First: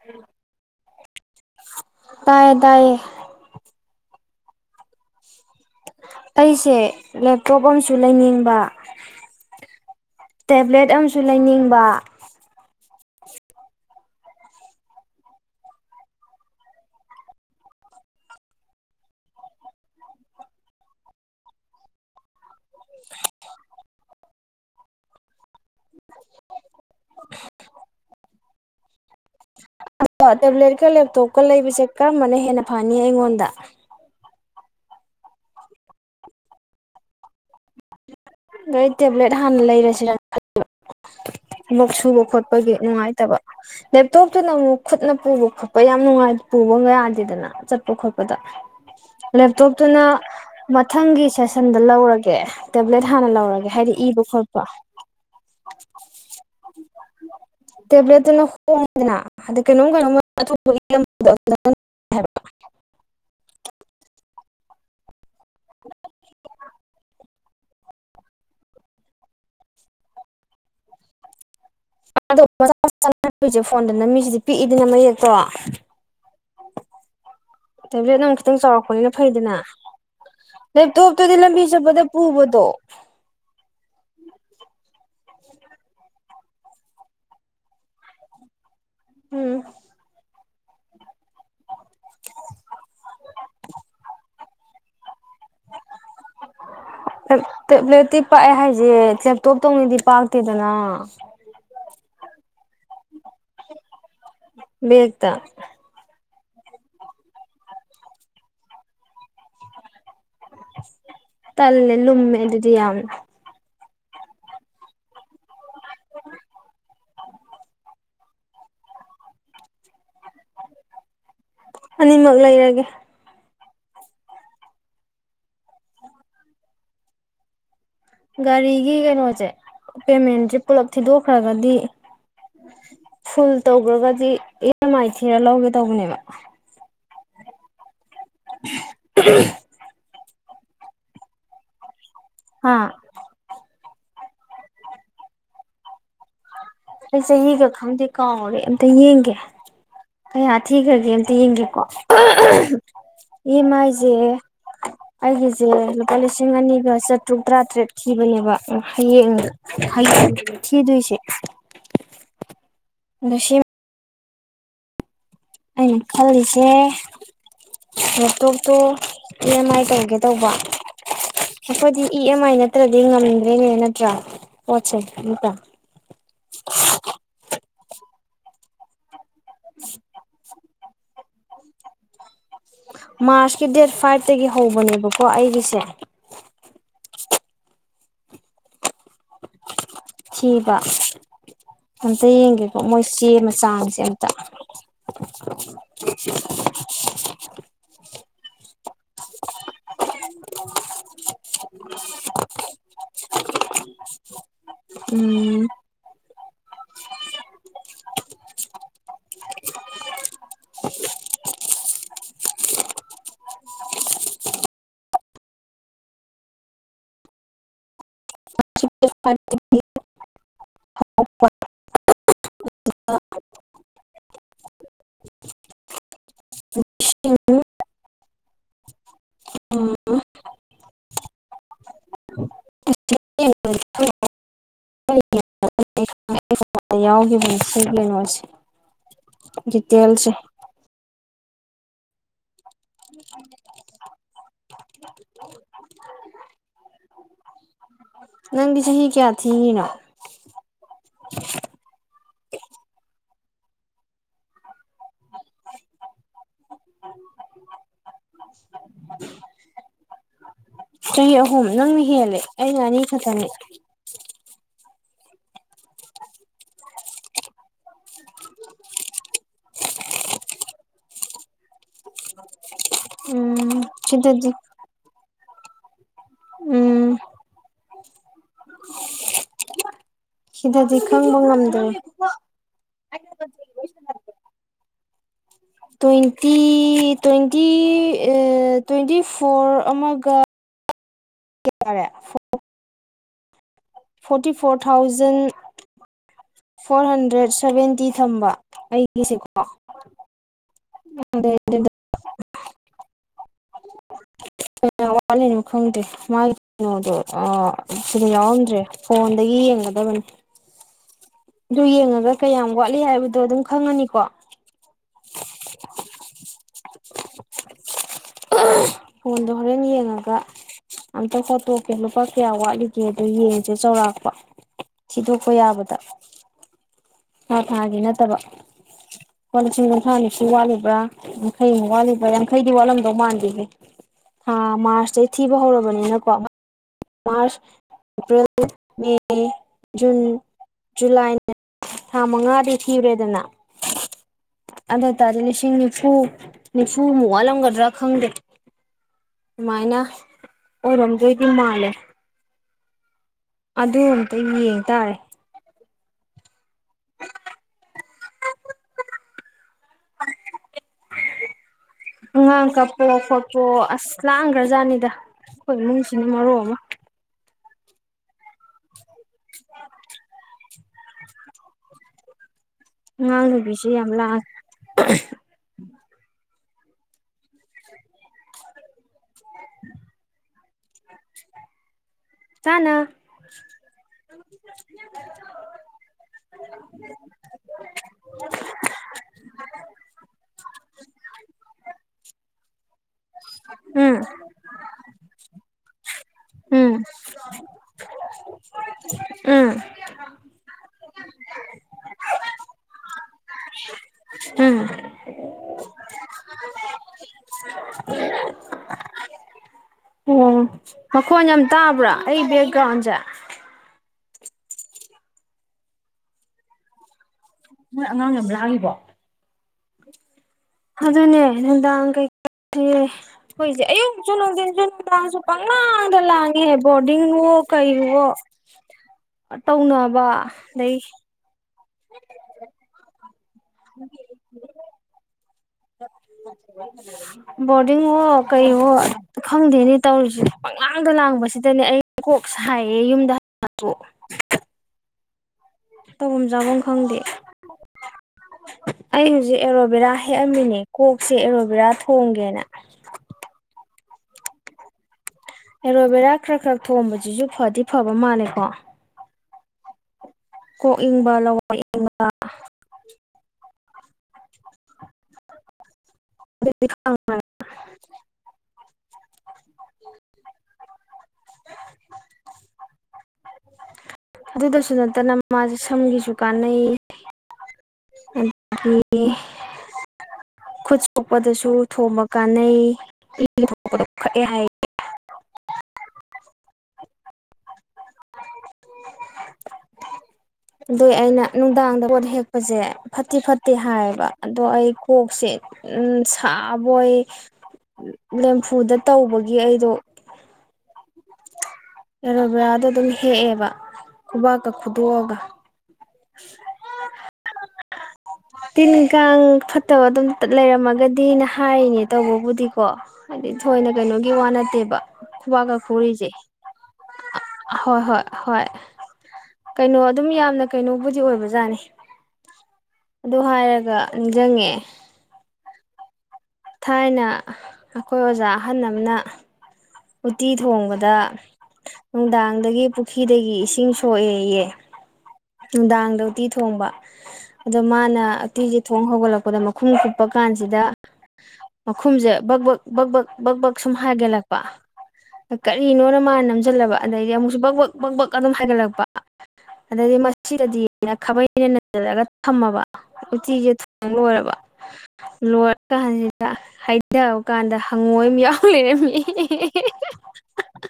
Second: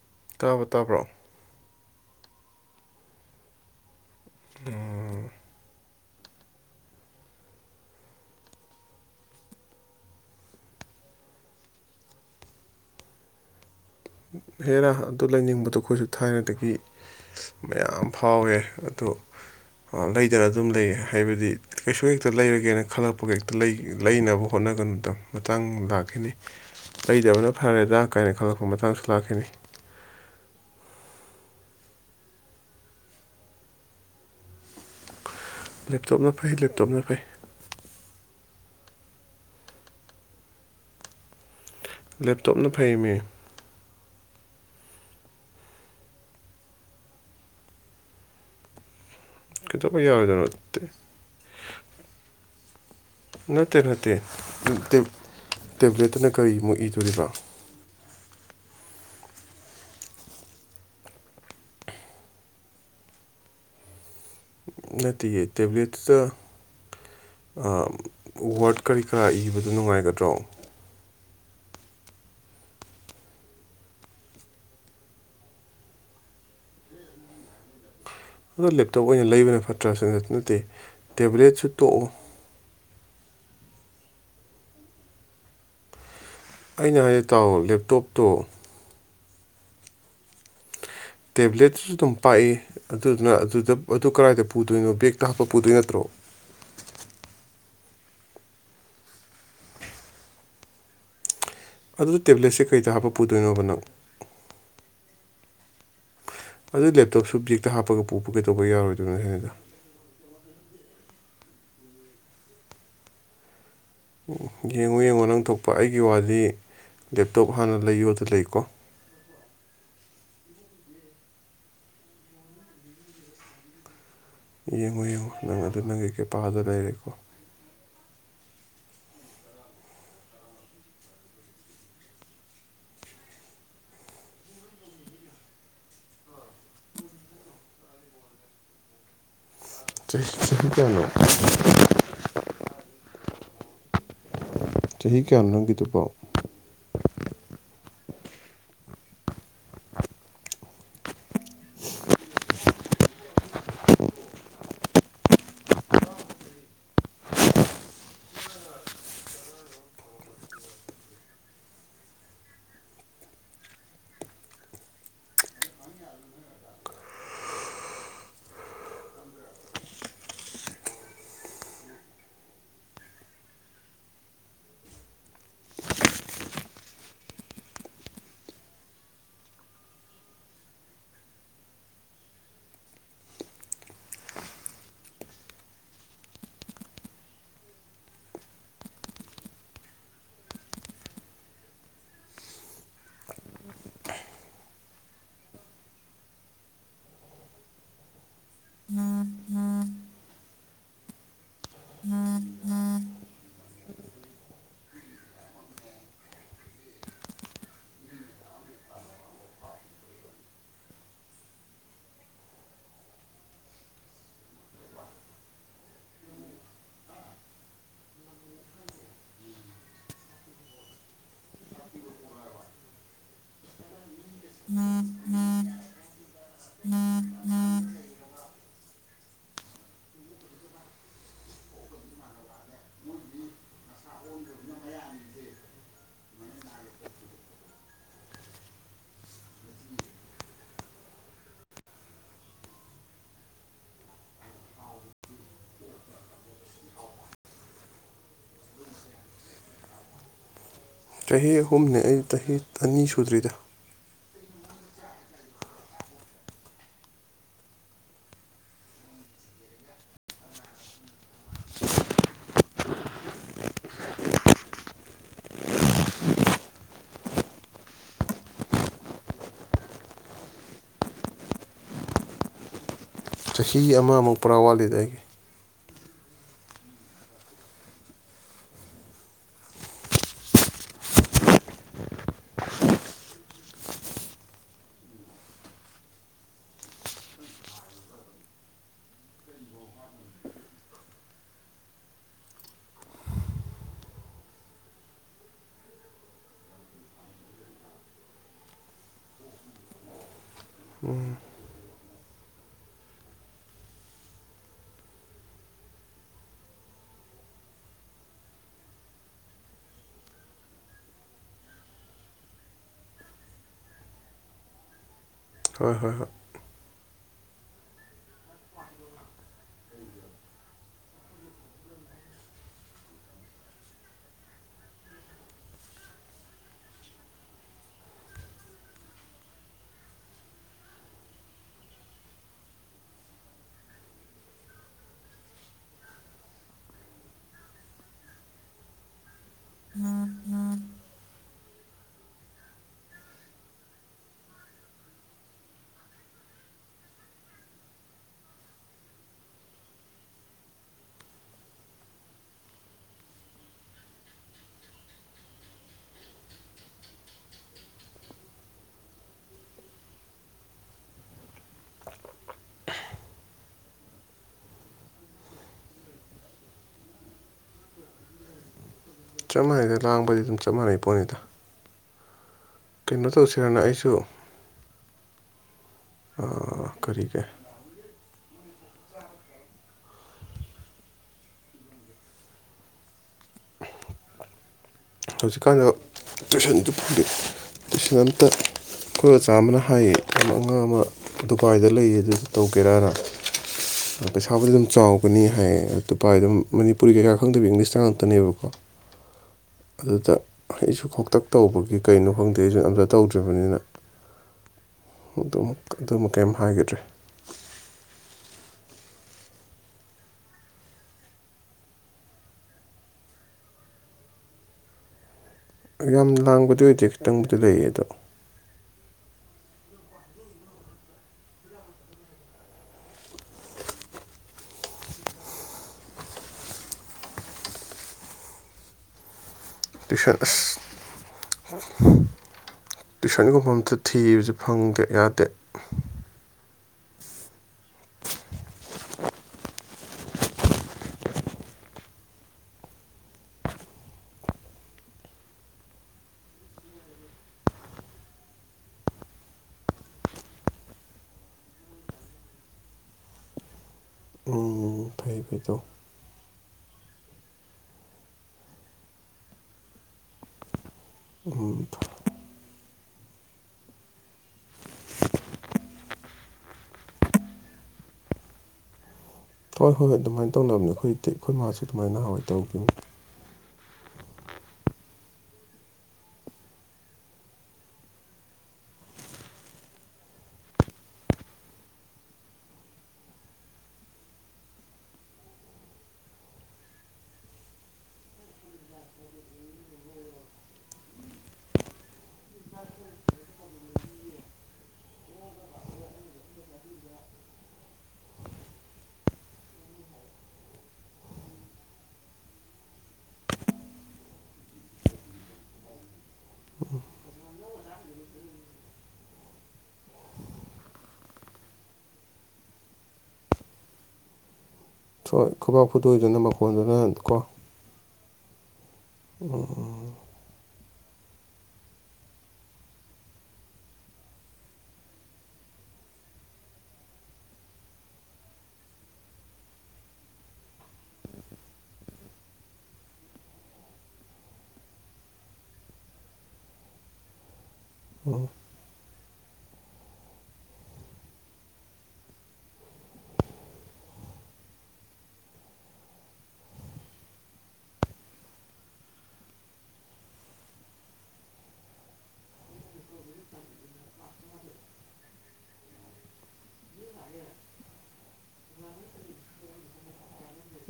[unintelligible] ꯇꯥꯕꯔꯣ ꯇꯥꯕ꯭ꯔꯣ ꯇꯌꯦ ꯇꯌꯦ [unintelligible] ꯑꯩꯁꯦ ꯂꯦꯞꯇꯣꯞ ꯑꯃꯁꯨ ꯂꯩꯅꯤꯡꯕ꯫ ꯇꯦꯕ꯭ꯂꯦꯠ ꯑꯝꯁꯨ ꯂꯩꯅꯤꯡꯕ ꯍꯦꯔꯥ ꯑꯗꯨ ꯂꯩꯅꯤꯡꯕꯗꯣ ꯑꯩꯈꯣꯏꯁꯨ ꯊꯥꯏꯅꯗꯒꯤ ꯃꯌꯥꯝ ꯐꯥꯎꯋꯦ ꯑꯗꯨ ꯂꯩꯗꯅ ꯑꯗꯨꯝ ꯂꯩ ꯍꯥꯏꯕꯗꯤ ꯀꯩꯁꯨ ꯍꯦꯛꯇ ꯂꯩꯔꯒꯦꯅ ꯈꯜꯂꯛꯄꯒ ꯍꯦꯛꯇ ꯂꯩꯅꯕ ꯍꯣꯠꯅꯒꯟ ꯃꯇꯥꯡ ꯂꯥꯛꯈꯤꯅꯤ ꯂꯩꯗꯕꯅ ꯐꯔꯦꯗ꯭ ꯀꯥꯏꯅ ꯈꯜꯂꯛ ꯃꯇꯥꯡꯁꯨ ꯂꯥꯛꯈꯤꯅꯤ꯫ ꯑꯗꯣ ꯇꯦꯕ꯭ꯂꯦꯠꯀ ꯂꯦꯞꯇꯣꯞꯀ ꯂꯩꯕꯁꯦ ꯀꯔꯝꯕꯅ ꯍꯦꯟꯅ ꯐꯅꯤ ꯑꯩꯉꯣꯟꯗ ꯂꯦꯞꯇꯣꯞꯅ ꯐꯩ ꯂꯦꯞꯇꯣꯞꯅ ꯐꯩ ꯑꯩ ꯇꯦꯕ꯭ꯂꯦꯠ ꯍꯥꯟꯅ ꯂꯩꯔꯁꯤꯔꯅ ꯈꯟꯕ ꯊꯕꯛ ꯁꯨꯕ ꯂꯦꯞꯇꯣꯞꯅ ꯈꯣꯠꯄꯒꯤ ꯐꯩꯃꯤ ꯅꯨꯡꯉꯥꯏꯇꯕ ꯂꯦꯞꯇꯣꯞꯇꯨꯅ ꯑꯃꯨꯛ ꯈꯨꯠꯅ ꯄꯨꯕ ꯈꯣꯠꯄ ꯌꯥꯝ ꯅꯨꯡꯉꯥꯏꯅ ꯄꯨꯕ ꯌꯥꯗꯦꯗꯅ ꯆꯠꯄ ꯈꯣꯠꯄꯗ꯫ ꯀꯩꯗꯧꯕ ꯂꯦꯞꯇꯣꯞꯇꯨꯅ ꯌꯥꯔꯣꯏꯗꯣꯏꯅꯣ ꯃꯊꯪꯒꯤ ꯁꯦꯁꯟꯗ ꯂꯧꯔꯒꯦ ꯇꯦꯕ꯭ꯂꯦꯠ ꯍꯥꯟꯅ ꯂꯧꯔꯒꯦ ꯅꯠꯇꯦ ꯍꯥꯏꯗꯤ ꯅꯠꯇꯦ ꯏꯕ ꯈꯣꯠꯄ ꯇꯦ ꯇꯦꯕ꯭ꯂꯦꯠꯇꯅ ꯀꯔꯤꯃꯨꯛ ꯏꯗꯣꯔꯤꯕꯣ ꯇꯦꯕ꯭ꯂꯦꯠꯇꯨꯅ ꯍꯣꯡꯉꯤꯗꯅ ꯑꯗ ꯀꯩꯅꯣꯝ ꯀꯩꯅꯣ [unintelligible] ꯅꯠꯇꯣꯌꯦ ꯇꯦꯕꯂꯦꯠꯇꯨꯗꯥ ꯋꯥꯔꯗ ꯀꯔꯤ ꯀꯔꯥ ꯏꯕꯗꯨ ꯅꯨꯡꯉꯥꯏꯒꯗ꯭ꯔꯣ [unintelligible] ꯐꯣꯟꯗ ꯅꯝꯃꯤꯁꯤꯗꯤ ꯄꯤꯛꯏꯗꯅ ꯃꯌꯦꯛꯇꯣ ꯇꯦꯕꯂꯦꯇꯅꯥ ꯑꯃꯨꯛ ꯈꯤꯇꯪ ꯑꯗꯣ ꯂꯦꯞꯇꯣꯞ ꯆꯥꯎꯔꯛꯄꯅꯤꯅ ꯑꯣꯏꯅ ꯐꯩꯗꯅ ꯂꯩꯕꯅ ꯐꯠꯇ꯭ꯔꯥ ꯁꯟꯗ ꯅꯠꯇꯦ ꯂꯦꯞꯇꯣꯞꯇꯨꯗꯤ ꯇꯦꯕ꯭ꯂꯦꯠꯁꯨ ꯂꯝꯕꯤ ꯆꯠꯄꯗ ꯇꯣꯛꯑꯣ ꯄꯨꯕꯗꯣ ꯑꯩꯅ ꯍꯥꯏꯖꯦ ꯇꯥꯎ ꯂꯦꯞꯇꯣꯞꯇꯣ ꯎꯝ ꯇꯦꯕ꯭ꯂꯦꯠꯇꯨꯁꯨ ꯑꯗꯨꯝ ꯄꯥꯛꯏ ꯑꯗꯨꯗꯨꯅ ꯑꯗꯨꯗ ꯑꯗꯨ ꯀꯔꯥꯏꯗ ꯄꯨꯗꯣꯏꯅꯣ ꯕꯦꯛꯇ ꯍꯥꯞꯄ ꯄꯨꯗꯣꯏ ꯅꯠꯇ꯭ꯔꯣ ꯇꯦꯕ꯭ꯂꯦꯠꯇꯤ ꯄꯥꯛꯑꯦ ꯍꯥꯏꯁꯦ ꯂꯦꯞꯇꯣꯞꯇꯧꯅꯗꯤ ꯄꯥꯛꯇꯦꯗꯅ ꯑꯗꯨ ꯇꯦꯕ꯭ꯂꯦꯠꯁꯦ ꯀꯩꯗ ꯍꯥꯞꯄ ꯄꯨꯗꯣꯏꯅꯣꯕ ꯅꯪ ꯕꯦꯛꯇ ꯑꯗꯨ ꯂꯦꯞꯇꯣꯞꯁꯨ ꯕꯦꯛꯇ ꯍꯥꯞꯄꯒ ꯄꯨꯕꯥ ꯀꯩꯗꯧꯕꯩ ꯌꯥꯔꯣꯏꯗꯣꯏꯅꯣ [unintelligible] ꯇꯜꯂꯦ ꯂꯨꯝꯃꯦ ꯑꯗꯨꯗꯤ ꯌꯥꯝ ꯌꯦꯡꯉꯣ ꯌꯦꯡꯉꯣ ꯅꯪ ꯊꯣꯛꯄ ꯑꯩꯒꯤ ꯋꯥꯗꯤ ꯂꯦꯞꯇꯣꯞ ꯍꯥꯟꯅ ꯂꯩꯌꯣꯗ ꯂꯩꯀꯣ꯫ ꯑꯅꯤꯃꯛ ꯂꯩꯔꯒꯦ ꯌꯦꯡꯉꯣ ꯌꯦꯡꯉꯣ ꯅꯪ ꯑꯗꯨ ꯅꯪ ꯀꯦꯄꯥꯗ ꯂꯩꯔꯦꯀꯣ ꯒꯥꯔꯤꯒꯤ ꯀꯩꯅꯣꯁꯦ ꯄꯦꯃꯦꯟꯁꯦ ꯄꯨꯂꯞ ꯊꯤꯗꯣꯛꯈ꯭ꯔꯒꯗꯤ ꯐꯨꯜ ꯇꯧꯒꯔꯒꯗꯤ ꯏ ꯑꯦꯝ ꯑꯥꯏ ꯊꯤꯔ ꯂꯧꯒꯦ ꯇꯧꯕꯅꯦꯕ [unintelligible] ꯆꯍꯤ ꯆꯍꯤ ꯀꯌꯥꯅꯣ ꯍꯥ ꯆꯍꯤ ꯀꯌꯥꯅꯣ ꯅꯪꯒꯤꯗꯨꯕꯣ ꯑꯩ ꯆꯍꯤꯒ ꯈꯪꯗꯦ ꯀꯥꯎꯔꯦ ꯑꯝꯇ ꯌꯦꯡꯒꯦ ꯀꯌꯥ ꯊꯤꯈ꯭ꯔꯒꯦ ꯇ ꯌꯦꯡꯒꯦꯀꯣ ꯏ ꯑꯦꯝ ꯑꯏꯖꯦ ꯑꯩꯒꯤꯁꯦ ꯂꯨꯄꯥ ꯂꯤꯁꯤꯡ ꯑꯅꯤꯒ ꯆꯥꯇ꯭ꯔꯨꯛ ꯇꯔꯥꯇꯔꯦꯠ ꯊꯤꯕꯅꯦꯕ ꯍꯌꯦꯡ ꯍꯌꯦꯡ ꯊꯤꯗꯣꯏꯁꯦ [unintelligible] ꯑꯩꯅ ꯈꯜꯂꯤꯁꯦ ꯂꯦꯞꯇꯣꯞꯇꯣ ꯏ ꯑꯦꯝ ꯑꯥꯏ ꯇꯧꯒꯦ ꯇꯧꯕ ꯑꯩꯈꯣꯏꯗꯤ ꯏ ꯑꯦꯝ ꯑꯥꯏ ꯅꯠꯇ꯭ꯔꯗꯤ ꯉꯝꯗ꯭ꯔꯦꯅꯦ ꯅꯠꯇ꯭ꯔ ꯄꯣꯠ ꯁꯦ ꯅꯠꯇꯔ ꯃꯥꯔꯁꯀꯤ ꯗꯦꯠ ꯐꯥꯏꯚꯇꯒꯤ ꯍꯧꯕꯅꯦꯕꯀꯣ ꯑꯩꯒꯤꯁꯦ ꯊꯤꯕ ꯑꯝꯇ ꯌꯦꯡꯒꯦꯀꯣ ꯃꯣꯏ ꯆꯦꯃꯆꯥꯁꯦ ꯑꯝꯇ [unintelligible] [unintelligible] ꯎꯝ ꯐ [unintelligible] ꯎꯝ ꯎꯝ ꯌꯥꯎꯈꯤꯕꯅꯦ ꯁꯤ ꯀꯩꯅꯣꯁꯦ ꯗꯤꯇꯦꯜꯁꯦ ꯅꯪꯗꯤ ꯆꯍꯤ ꯀꯌꯥ ꯊꯤꯒꯤꯅꯣ ꯆꯍꯤ ꯑꯍꯨꯝꯅꯦ ꯑꯩ ꯆꯍꯤ ꯑꯅꯤ ꯁꯨꯗ꯭ꯔꯤꯗ ꯆꯍꯤ ꯑꯍꯨꯝ ꯅꯪꯅ ꯍꯦꯜꯂꯦ ꯑꯩꯩꯅ ꯑꯅꯤ ꯈꯛꯇꯅꯤ ꯆꯍꯤ ꯎꯝ ꯑꯃꯃꯨꯛ ꯁꯤꯗꯗꯤ ꯄꯨꯔꯥ ꯋꯥꯠꯂꯤꯗ ꯑꯩꯒꯤ ꯎꯝ ꯁꯤꯗꯗꯤ ꯈꯪꯕ ꯉꯝꯗꯔꯦ ꯇ꯭ꯋꯦꯟꯇꯤ ꯇ꯭ꯋꯦꯟꯇꯤ ꯇ꯭ꯋꯦꯟꯇꯤ ꯐꯣꯔ ꯑꯃꯒ ꯔꯦ forty four thousand four hundred seventy ꯊꯝꯕ ꯑꯩꯒꯤꯁꯦꯀꯣ ꯑꯗ [unintelligible] ꯀꯌ ꯋꯠꯂꯤꯅꯣ ꯈꯪꯗꯦ ꯃꯥꯒꯤ ꯀꯩꯅꯣꯗꯣ ꯑ ꯁꯤꯗ ꯌꯥꯎꯔꯝꯗ꯭ꯔꯦ ꯐꯣꯟꯗꯒꯤ ꯌꯦꯡꯒꯗꯕꯅꯤ ꯑꯗꯨ ꯌꯦꯡꯉꯒ ꯀꯌꯥꯝ ꯋꯥꯠꯂꯤ ꯍꯥꯏꯕꯗꯣ ꯑꯗꯨꯝ ꯈꯪꯉꯅꯤꯀꯣ ꯍꯣꯏ ꯍꯣꯏ ꯍꯣꯏ ꯐꯣꯟꯗ ꯍꯣꯔꯦꯟ ꯌꯦꯡꯉꯒ ꯑꯝꯇ ꯍꯣꯠꯇꯣꯛꯀꯦ ꯂꯨꯄꯥ ꯀꯌꯥ ꯋꯥꯠꯂꯤꯒꯦ ꯑꯗꯣ ꯌꯦꯡꯁꯦ ꯆꯧꯔꯥꯛꯄ ꯊꯤꯗꯣꯛꯄ ꯌꯥꯕꯗ꯫ ꯊꯥ ꯊꯥꯒꯤ ꯅꯠꯇꯕ ꯀꯣ ꯂꯤꯁꯤꯡ ꯀꯨꯟꯊ꯭ꯔꯥ ꯅꯤꯛꯁꯤ ꯋꯥꯠꯂꯤꯕ꯭ꯔꯥ꯫ ꯌꯥꯡꯈꯩꯃꯨꯛ ꯋꯥꯠꯂꯤꯕ ꯌꯥꯡꯈꯩꯗꯤ ꯋꯥꯠꯂꯝꯗꯧ ꯃꯥꯟꯗꯦꯌꯦ꯫ ꯑ ꯃꯥꯔꯁꯇꯩ ꯊꯤꯕ ꯍꯧꯔꯕꯅꯤꯅꯀꯣ꯫ March April May June. July ꯊꯥ ꯃꯉꯥꯗꯤ ꯊꯤꯔꯦꯗꯅ ꯑꯗꯨ ꯑꯣꯏꯇꯥꯔꯗꯤ ꯂꯤꯁꯤꯡ ꯅꯤꯐꯨ ꯅꯤꯐꯨꯃꯨꯛ ꯋꯥꯜꯂꯝꯒꯗ꯭ꯔꯥ ꯈꯪꯗꯦ ꯁꯨꯃꯥꯏꯅ ꯑꯣꯔꯣꯝꯗꯣꯏꯗꯤ ꯃꯥꯂꯦ ꯑꯗꯨ ꯑꯝꯇꯪ ꯌꯦꯡꯇꯥꯥꯔꯦ ꯑꯉꯥꯡ ꯀꯥꯞꯄꯣ ꯈꯣꯠꯄꯑꯣ ꯑꯁ ꯂꯥꯡꯈ꯭ꯔꯖꯥꯠꯅꯤꯗ ꯑꯩꯈꯣꯏ ꯏꯃꯨꯡꯁꯤꯅ ꯃꯔꯣꯜ ꯑꯃ꯫ ꯆꯞ ꯃꯥꯟꯅꯩ ꯂꯥꯡꯕꯗꯤ ꯑꯗꯨꯝ ꯆꯞ ꯃꯥꯟꯅꯩ ꯄꯣꯠꯅꯤꯗ꯫ ꯀꯩꯅꯣ ꯑꯉꯥꯡ ꯇꯧꯁꯤꯔꯅ ꯅꯨꯨꯕꯤꯁꯤ ꯌꯥꯝ ꯑꯩꯁꯨ ꯂꯥꯡꯑꯦ ꯑꯥ ꯀꯔꯤꯒꯦ ꯆꯅ ꯍꯧꯖꯤꯛꯀꯥꯟꯗ ꯇꯨꯏꯁꯟꯗꯨ ꯐ ꯇꯨꯏꯁꯟ ꯑꯝꯇ ꯑꯩꯈꯣꯏ ꯑꯖꯥ ꯑꯃꯅ ꯍꯥꯏꯌꯦ ꯑꯉꯥꯡ ꯑꯃ ꯗꯨꯕꯥꯥꯏꯗ ꯂꯩꯌꯦ ꯑꯗꯨꯗ ꯇꯧꯒꯦꯔꯥꯅ꯫ ꯎꯝ ꯄꯩꯁꯥꯕꯨꯗꯤ ꯑꯗꯨꯝ ꯆꯥꯎꯒꯅꯤ ꯍꯥꯏꯌꯦ ꯇꯨꯄꯥꯏ ꯑꯗꯨꯝ ꯎꯝ ꯃꯅꯤꯄꯨꯔꯤ ꯀꯩꯀꯥ ꯈꯪꯗꯕ ꯏꯪꯂꯤꯁꯇ ꯉꯥꯛꯇꯅꯦꯕꯀꯣ ꯎꯝ ꯑꯗꯨꯗ ꯑꯩꯁꯨ ꯈꯣꯛꯇꯛ ꯇꯧꯕꯒꯤ ꯀꯩꯅꯣ ꯈꯪꯗꯦ ꯑꯩꯁꯨ ꯑꯝꯇ ꯇꯧꯗ꯭ꯔꯤꯕꯅꯤꯅ ꯎꯝ ꯑꯗꯨꯨꯝ ꯑꯗꯨꯨ ꯀꯔꯤꯝ ꯍꯥꯏꯒꯤꯗ꯭ꯔꯦ ꯎꯝ ꯃꯈꯣꯟ ꯌꯥꯝ ꯇꯥꯕ꯭ꯔꯥ ꯑꯩ ꯕꯦꯛꯒ꯭ꯔꯥꯎꯟꯁꯦ꯫ ꯌꯥꯝ ꯂꯥꯡꯕꯗꯤ ꯑꯣꯏꯗꯦ ꯈꯤꯇꯪꯕꯨꯗꯤ ꯂꯩꯌꯦ ꯑꯗꯣ ꯑꯉꯥꯡ ꯌꯥꯝ ꯂꯥꯡꯏꯤꯕꯣ ꯑꯗꯨꯅꯦ ꯅꯨꯡꯗꯥꯡ ꯀꯩꯀꯩ꯫ ꯑꯩꯈꯣꯏꯁꯦ ꯑꯌꯨꯛꯁꯨ ꯅꯨꯡꯊꯤꯟꯁꯨ ꯅꯨꯡꯗꯥꯡꯁꯨ ꯄꯪꯂꯥꯡꯗ ꯂꯥꯡꯉꯦ ꯕꯣꯔꯗꯤꯡꯋꯣ ꯀꯩꯋꯣ [inaudible] ꯇꯧꯅ ꯇꯌꯨꯁꯟ ꯑꯁ ꯇꯌꯨꯁꯟꯒꯣ ꯑ ꯊꯤꯕꯁꯦ ꯐꯪꯗꯦ ꯌꯥꯗꯦ [unintelligible] ꯕꯣꯔꯗꯤꯡ ꯍꯣ ꯀꯩꯋꯣ ꯈꯪꯗꯦꯅꯦ ꯇꯧꯔꯤꯁꯦ ꯄꯪꯂꯥꯡꯗ ꯂꯥꯡꯕꯁꯤꯗꯅꯦ ꯑꯩ ꯀꯣꯛꯁ ꯁꯥꯏꯌꯦ ꯌꯨꯝꯗ ꯍꯂꯁꯨ ꯇꯧꯐꯝ ꯆꯥꯐꯝ ꯈꯪꯗꯦ ꯑꯩ ꯍꯧꯖꯤꯛ ꯑꯦꯔꯣꯕꯦꯔꯥ ꯍꯦꯛꯑꯝꯃꯤꯅꯦ ꯀꯣꯛꯁꯦ ꯑꯦꯔꯣꯕꯦꯔꯥ ꯊꯣꯡꯒꯦꯅ ꯑꯣ ꯐꯔ ꯂꯩꯕꯗꯣ ꯑꯦꯂꯣꯕꯦꯔꯥ ꯈꯔ ꯈꯔ ꯊꯣꯡꯝꯕꯁꯤꯁꯨ ꯐꯗꯤ ꯐꯕ ꯃꯥꯜꯂꯦꯀꯣ ꯀꯣꯛ ꯏꯪꯕ ꯎꯝ ꯂꯣꯛꯅꯤꯡꯕ [unintelligible] ꯑꯗꯨ ꯍꯣꯏ ꯍꯣꯏ ꯍꯣꯏ ꯑꯗꯨꯃꯥꯏꯅ ꯇꯧꯅꯕꯅꯦ ꯑꯩꯈꯣꯏ ꯑꯩꯈꯣꯏ ꯃꯥꯁꯨ ꯑꯗꯨꯃꯥꯏꯅ ꯍꯥꯟꯋꯥꯏ ꯇꯧꯕꯤꯌꯨ ꯑꯗꯨꯗꯁꯨ ꯅꯠꯇꯅ ꯃꯥ ꯁꯝꯒꯤꯁꯨ ꯀꯥꯟꯅꯩ [unintelligible] ꯈꯨꯠ ꯁꯣꯛꯄꯗꯁꯨ ꯊꯣꯕ ꯀꯥꯟꯅꯩ ꯏꯄꯗ ꯀꯛꯑꯦ ꯍꯥꯏ ꯑꯗꯨꯏ ꯑꯩꯅ ꯅꯨꯡꯗꯥꯡꯗ ꯄꯣꯠ ꯍꯦꯛꯄꯁꯦ ꯐꯠꯇꯤ ꯐꯠꯇꯦ ꯍꯥꯏꯌꯦꯕ ꯑꯗꯣ ꯑꯩ ꯀꯣꯛꯁꯦ ꯎ ꯁꯥꯕꯣꯏ ꯂꯦꯝꯐꯨꯗ ꯇꯧꯕꯒꯤ ꯑꯩꯗꯣ ꯑꯦꯔꯣꯕꯦꯔꯥꯗꯣ ꯑꯗꯨꯝ ꯍꯦꯛꯑꯦꯕ ꯈꯨꯕꯥꯛꯀ ꯈꯨꯗꯣꯛꯑꯒ ꯇꯤꯟꯀꯥꯡ ꯐꯠꯇꯕ ꯑꯗꯨꯝ ꯂꯩꯔꯝꯃꯒꯗꯤꯅ ꯍꯥꯏꯔꯤꯅꯦ ꯇꯧꯕꯕꯨꯗꯤꯀꯣ ꯍꯥꯏꯗꯤ ꯊꯣꯏꯅ ꯀꯩꯅꯣꯒꯤ ꯋꯥ ꯅꯠꯇꯦꯕ ꯣꯏ ꯈꯨꯕꯥꯛꯀ ꯈꯨꯕꯥꯛ ꯈꯨꯔꯤꯁꯦ ꯐꯇꯣꯏꯗꯨꯅ ꯃꯈꯣꯟꯗꯨꯅ ꯀꯣ ꯍꯣꯏ ꯍꯣꯏ ꯍꯣꯏ ꯀꯩꯅꯣ ꯑꯗꯨꯝ ꯌꯥꯝꯅ ꯀꯩꯅꯣꯕꯨꯗꯤ ꯑꯣꯏꯕꯖꯥꯠꯅꯤ ꯑꯗꯨ ꯍꯥꯏꯔꯒ ꯅꯤꯡꯖꯡꯉꯦ ꯊꯥꯏꯅ ꯑꯩꯈꯣꯏ ꯑꯣꯖꯥ ꯑꯍꯜ ꯑꯃꯅ ꯎꯠꯇꯤ ꯊꯣꯡꯕꯗ ꯅꯨꯡꯗꯥꯡꯗꯒꯤ ꯄꯨꯈ꯭ꯔꯤꯗꯒꯤ ꯏꯁꯤꯡ ꯁꯣꯛꯑꯦꯌꯦ ꯅꯨꯡꯗꯥꯡꯗ ꯎꯇꯤ ꯊꯣꯡꯕ ꯑꯗꯣ ꯃꯥꯅ ꯎꯝ ꯑꯇꯤꯒꯤ ꯊꯣꯡ ꯍꯧꯒꯠꯂꯛꯄꯗ ꯃꯈꯨꯝ ꯀꯨꯞꯄ ꯀꯥꯟꯁꯤꯗ ꯃꯈꯨꯝꯁꯦ ꯕꯛꯕꯛ ꯕꯛꯕꯛ ꯕꯛꯕꯛ ꯁꯨꯝ ꯍꯥꯏꯒꯠꯂꯛꯄ ꯀꯔꯤꯅꯣꯅ ꯃꯥꯅ ꯅꯝꯁꯤꯜꯂꯕ ꯑꯗꯩꯗꯤ ꯑꯃꯨꯛꯁꯨ ꯄꯛꯕꯛ ꯄꯛꯕꯛ ꯑꯗꯨꯝ ꯍꯥꯏꯒꯠꯂꯛꯄ ꯑꯗꯩꯗꯤ ꯃꯁꯤꯗꯗꯤꯩꯅ ꯈꯥꯕꯩꯩꯅ ꯅꯖꯔꯛꯒ ꯊꯝꯃꯕ ꯎꯆꯤꯁꯦ ꯊꯣꯡ ꯂꯣꯏꯔꯕ ꯂꯣꯏꯔ ꯀꯥꯟꯁꯤꯗ ꯍꯩꯊꯕ ꯀꯥꯟꯗ ꯍꯪꯉꯣꯏ ꯑꯃ ꯌꯥꯎ ꯂꯩꯔꯝꯃꯤ ꯍ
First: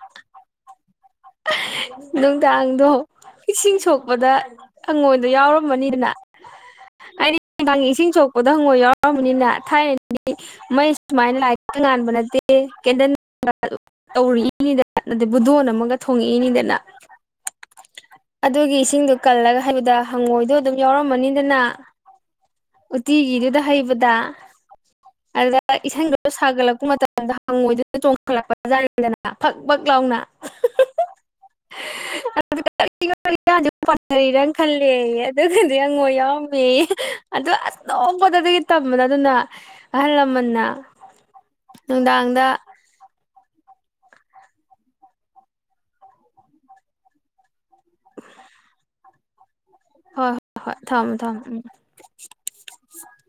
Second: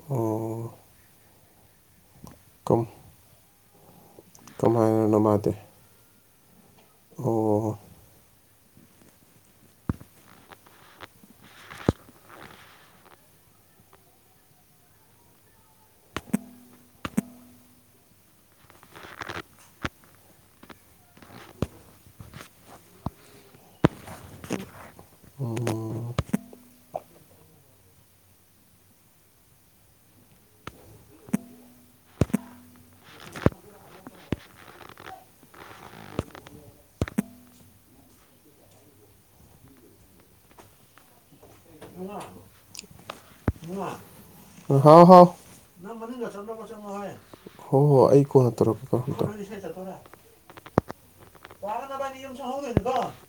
ꯑꯣ ꯀꯝ ꯅꯨꯡꯗꯥꯡꯗꯣ ꯏꯁꯤꯡ ꯁꯣꯛꯄꯗ ꯀꯃꯥꯏꯅꯅꯣ ꯑꯩꯪꯉꯣꯟꯗ ꯃꯥꯗꯤ ꯌꯥꯎꯔꯃꯅꯤꯗꯅ ꯑꯩꯗꯤ ꯑꯣ ꯟꯊꯡꯒꯤ ꯏꯁꯤꯡ ꯁꯣꯛꯄꯗ ꯍꯪꯉꯣꯏ ꯌꯥꯎꯔꯔꯕꯅꯤꯅ ꯊꯥꯏꯅ ꯃꯩ ꯁꯨꯃꯥꯏꯅ ꯂꯥꯏꯠꯇ ꯉꯥꯟꯕ ꯅꯠꯇꯦ ꯀꯦꯟꯗꯟ ꯇꯧꯔꯛꯏꯅꯤꯗꯅ ꯑꯗꯩ ꯕꯨꯗꯣꯟ ꯑꯃꯒ ꯊꯣꯡꯉꯛꯏꯅꯤꯗꯅ ꯑꯗꯨꯒꯤ ꯏꯁꯤꯡꯗꯣ ꯀꯜꯂꯒ ꯍꯥꯏꯕꯗ ꯍꯪꯉꯣꯏꯗꯣ ꯑꯗꯨꯝ ꯌꯥꯎꯔꯝꯃꯅꯤꯗꯅ ꯎꯇꯤꯒꯤꯗꯨꯗ ꯍꯩꯕꯗ ꯑꯗꯨꯗ ꯏꯁꯗꯨꯗ ꯁꯥꯒꯠꯂꯛꯄ ꯃꯇꯝꯗ ꯍꯪꯣꯏꯗꯨꯅ ꯆꯣꯡꯈꯠꯂꯛꯄꯖꯥꯔꯦꯗꯅ ꯐꯛ ꯐꯛ ꯂꯥꯎꯅ [unintelligible] ꯀꯔꯤꯅ ꯈꯜꯂꯦꯌꯦ ꯑꯗꯨꯒꯤꯗꯤ ꯑꯪꯉꯣ ꯌꯥꯎꯔꯝꯃꯦ ꯑꯗꯨ ꯑꯁ ꯅꯣꯛꯄꯗ ꯇꯝꯕꯗ ꯑꯗꯨꯅ ꯑꯍꯜ ꯂꯃꯟꯅ ꯅꯨꯡꯗꯥꯡꯗ [unintelligible] ꯍꯥꯎ ꯍꯥꯎ꯫ [unintelligible] ꯍꯣꯏ ꯍꯣꯏ ꯍꯣꯏ ꯊꯝꯃꯃꯦ ꯊꯝꯃꯃꯦ ꯎꯝ [unintelligible]